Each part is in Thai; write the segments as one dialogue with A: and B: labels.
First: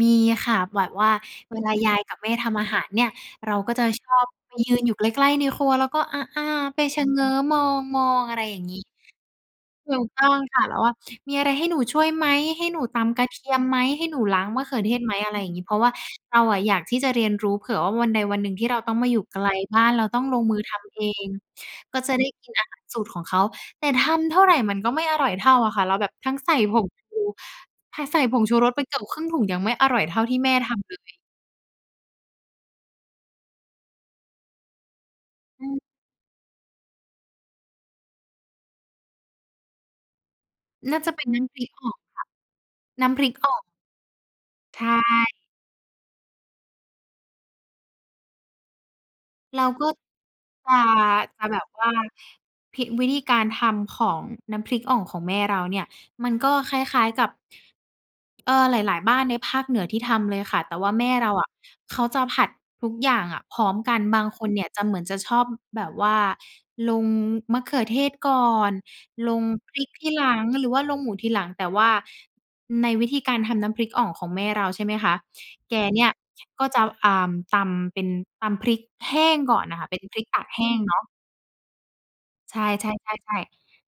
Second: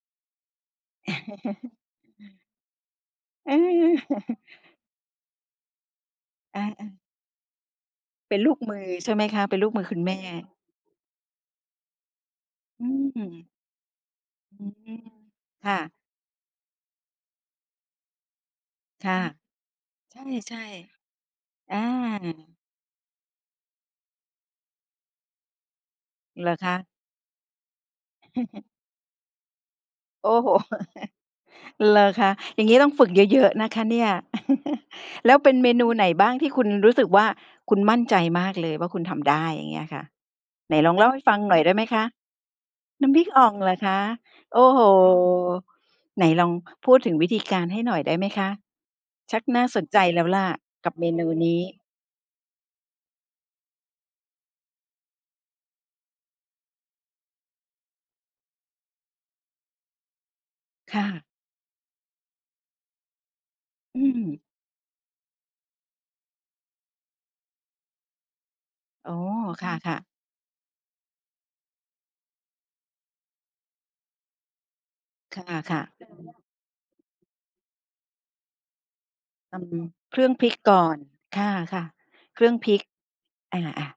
A: มีค่ะ แบบว่าเวลา ยายกับแม่ทำอาหารเนี่ย
B: เ
A: เ
B: อ
A: ราก็จะชอบ
B: อ
A: ยืนอยู่ใกล้ ๆ ในครัวแล้วก็ อา
B: อ
A: ๆ ไป
B: า ๆ
A: ชะเง้อมอง ๆ
B: เ
A: อ
B: ป
A: ะ
B: ็
A: ไ
B: น
A: ร
B: ล
A: อ
B: ู
A: ย่
B: ก
A: างง
B: มื
A: ี้
B: อใช่ไหมคะ? เป็นลูกมือ
A: ถ
B: ค
A: ู
B: ุณ
A: ก
B: แม่
A: ต้องค่ะ แล้วว่า "มีอะไรให้หนูช่วยไหม ให้หนู
B: อื
A: ตำกระเท
B: ม
A: ียมไหม ให้หนูล้างม
B: อ
A: ะ
B: ื
A: เข
B: อ
A: ือ
B: ฮ
A: เท
B: ึ
A: ศไหม?" อะไรอย่างงี้
B: ค
A: เพร
B: ่
A: าะว
B: ะ
A: ่าเราอะอยากที่จะเรียนรู้ เผื่อว่าวันใดวันหนึ่งที่เราต้องม
B: ค
A: า
B: ่
A: อยู
B: ะ
A: ่ไกลบ้าน เรา
B: ใ
A: ต้องลงม
B: ช
A: ื
B: ่
A: อทำเอง
B: ๆ อา
A: ก็จะได้กินอาหารสูตรของเขา แต่ทำเท่าไรมันก็ไม่อร่อยเท่าอะค่ะ เราแบบทั้ง
B: เห
A: ใ
B: ร
A: ส่
B: อค
A: ผ
B: ะ
A: งชู ท ใส่ผงชูรสไปเกือบครึ่งถุงยังไม่อร่อยเท่า
B: โอ
A: ที
B: ้
A: ่
B: โ
A: แม
B: ฮ
A: ่ทำเลย
B: เหรอคะ อย่างงี้ต้องฝึกเยอะ ๆ นะคะเนี่ย แล้วเป็น
A: อื
B: เม
A: ม
B: นูไหนบ้างที่คุณรู้สึกว่า คุณมั่นใจมากเลยว่า คุณทำได้อย่างเงี้ยค่ะ? ไหนล
A: น
B: อ
A: ่
B: ง
A: า
B: เล่
A: จ
B: า
A: ะ
B: ให
A: เ
B: ้
A: ป็น
B: ฟั
A: น
B: ง
A: ้ำ
B: ห
A: พ
B: น่อ
A: ริ
B: ยไ
A: ก
B: ด้ไห
A: อ
B: ม
A: ่อง
B: ค
A: ค
B: ะ?
A: ่ะ น
B: น
A: ้
B: ้
A: ำ
B: ำ
A: พ
B: พริ
A: ริ
B: ก
A: ก
B: อ่
A: อ
B: อ
A: ่อ
B: ง
A: ง
B: เหรอคะ? โอ้
A: ใ
B: โ
A: ช
B: ฮ
A: ่
B: ไหนลองพูดถึงวิธีการให้หน่อยได้ไหมคะ? ชัก
A: เร
B: น่
A: า
B: าส
A: ก
B: น
A: ็
B: ใจแล้วล่ะ
A: จา
B: กับเมนู
A: จา
B: น
A: แบ
B: ี
A: บ
B: ้
A: ว่า พริก วิธีการทำของน้ำพริกอ่องของแม่เราเนี่ย มันก็คล้าย ๆ กับ เอ่อ หลาย ๆ บ้านในภาคเหนือที่ทำเลยค่ะ แต่ว่า
B: ค
A: แ
B: ่
A: ม่
B: ะ
A: เราอะ เขาจาผัดทุกอย่างอะพร้อมกั
B: อื
A: น บ
B: ม
A: างคนเนี่ยจะเหมือน จะชอบแบบว่าลงมะเขือเทศก่อน
B: อ๋อ
A: ลง
B: ค
A: พริก
B: ่ะ
A: ท
B: ๆ
A: ีหลังหรือว่าลงหมูทีหลัง แต่ว่าในวิธีการทำน้ำพริกอ่องของแม่เรา ใช่ไหมคะ
B: ค
A: แก
B: ่ะ
A: เน
B: ๆ อ
A: ี่
B: ื
A: ย
B: อฮึ
A: ก็จะ อ่า ตำเป็น ตำพริกแห้งก
B: ต
A: ่อนอะค่ะ เป็น
B: ำเ
A: พ
B: ค
A: ริ
B: รื
A: ก
B: ่อง
A: ตา
B: พ
A: ก
B: ริก
A: แห้
B: ก
A: ง
B: ่อ
A: เน
B: น
A: าะ
B: ค่ะ ๆ เครื่
A: ใ
B: อ
A: ช
B: งพริก
A: ่ ๆ ๆ ๆ
B: อะ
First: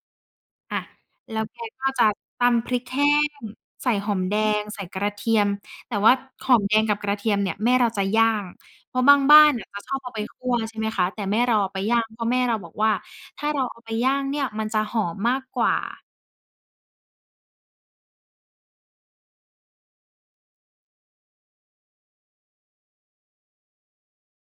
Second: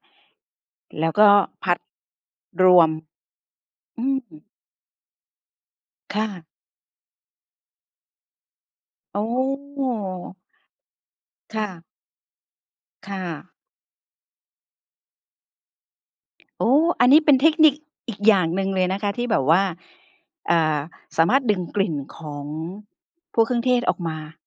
A: อะ
B: ๆ แล้วก็
A: แล้วแก
B: ผัด
A: ก็จะตำ
B: ร
A: พริ
B: ว
A: ก
B: ม
A: แห้ง ใส่
B: อื
A: หอ
B: ม
A: มแดง ใส่กระเทียม แต่ว่า
B: ค่ะ
A: หอมแดงกับกระเทียมเนี่ยแม่เราจะย่าง เพราะบ
B: อ
A: า
B: ๋
A: งบ้านอะจะชอบเอาไป
B: อ
A: คั่ว ใช่ไหมคะ แต่แม่เร
B: ค
A: าเ
B: ่
A: อาไป
B: ะ
A: ย่าง เพราะแม่เราบอกว่า
B: ค่
A: "ถ้า
B: ะ
A: เราเอาไปย่างเนี่ยมันจะหอมมากกว่า"
B: โอ้ อันนี้เป็นเทคนิค อีกอย่างหนึ่งเลยนะคะที่แบบว่า อ่า สามารถดึงกลิ่นของ พวกเครื่องเทศออกมา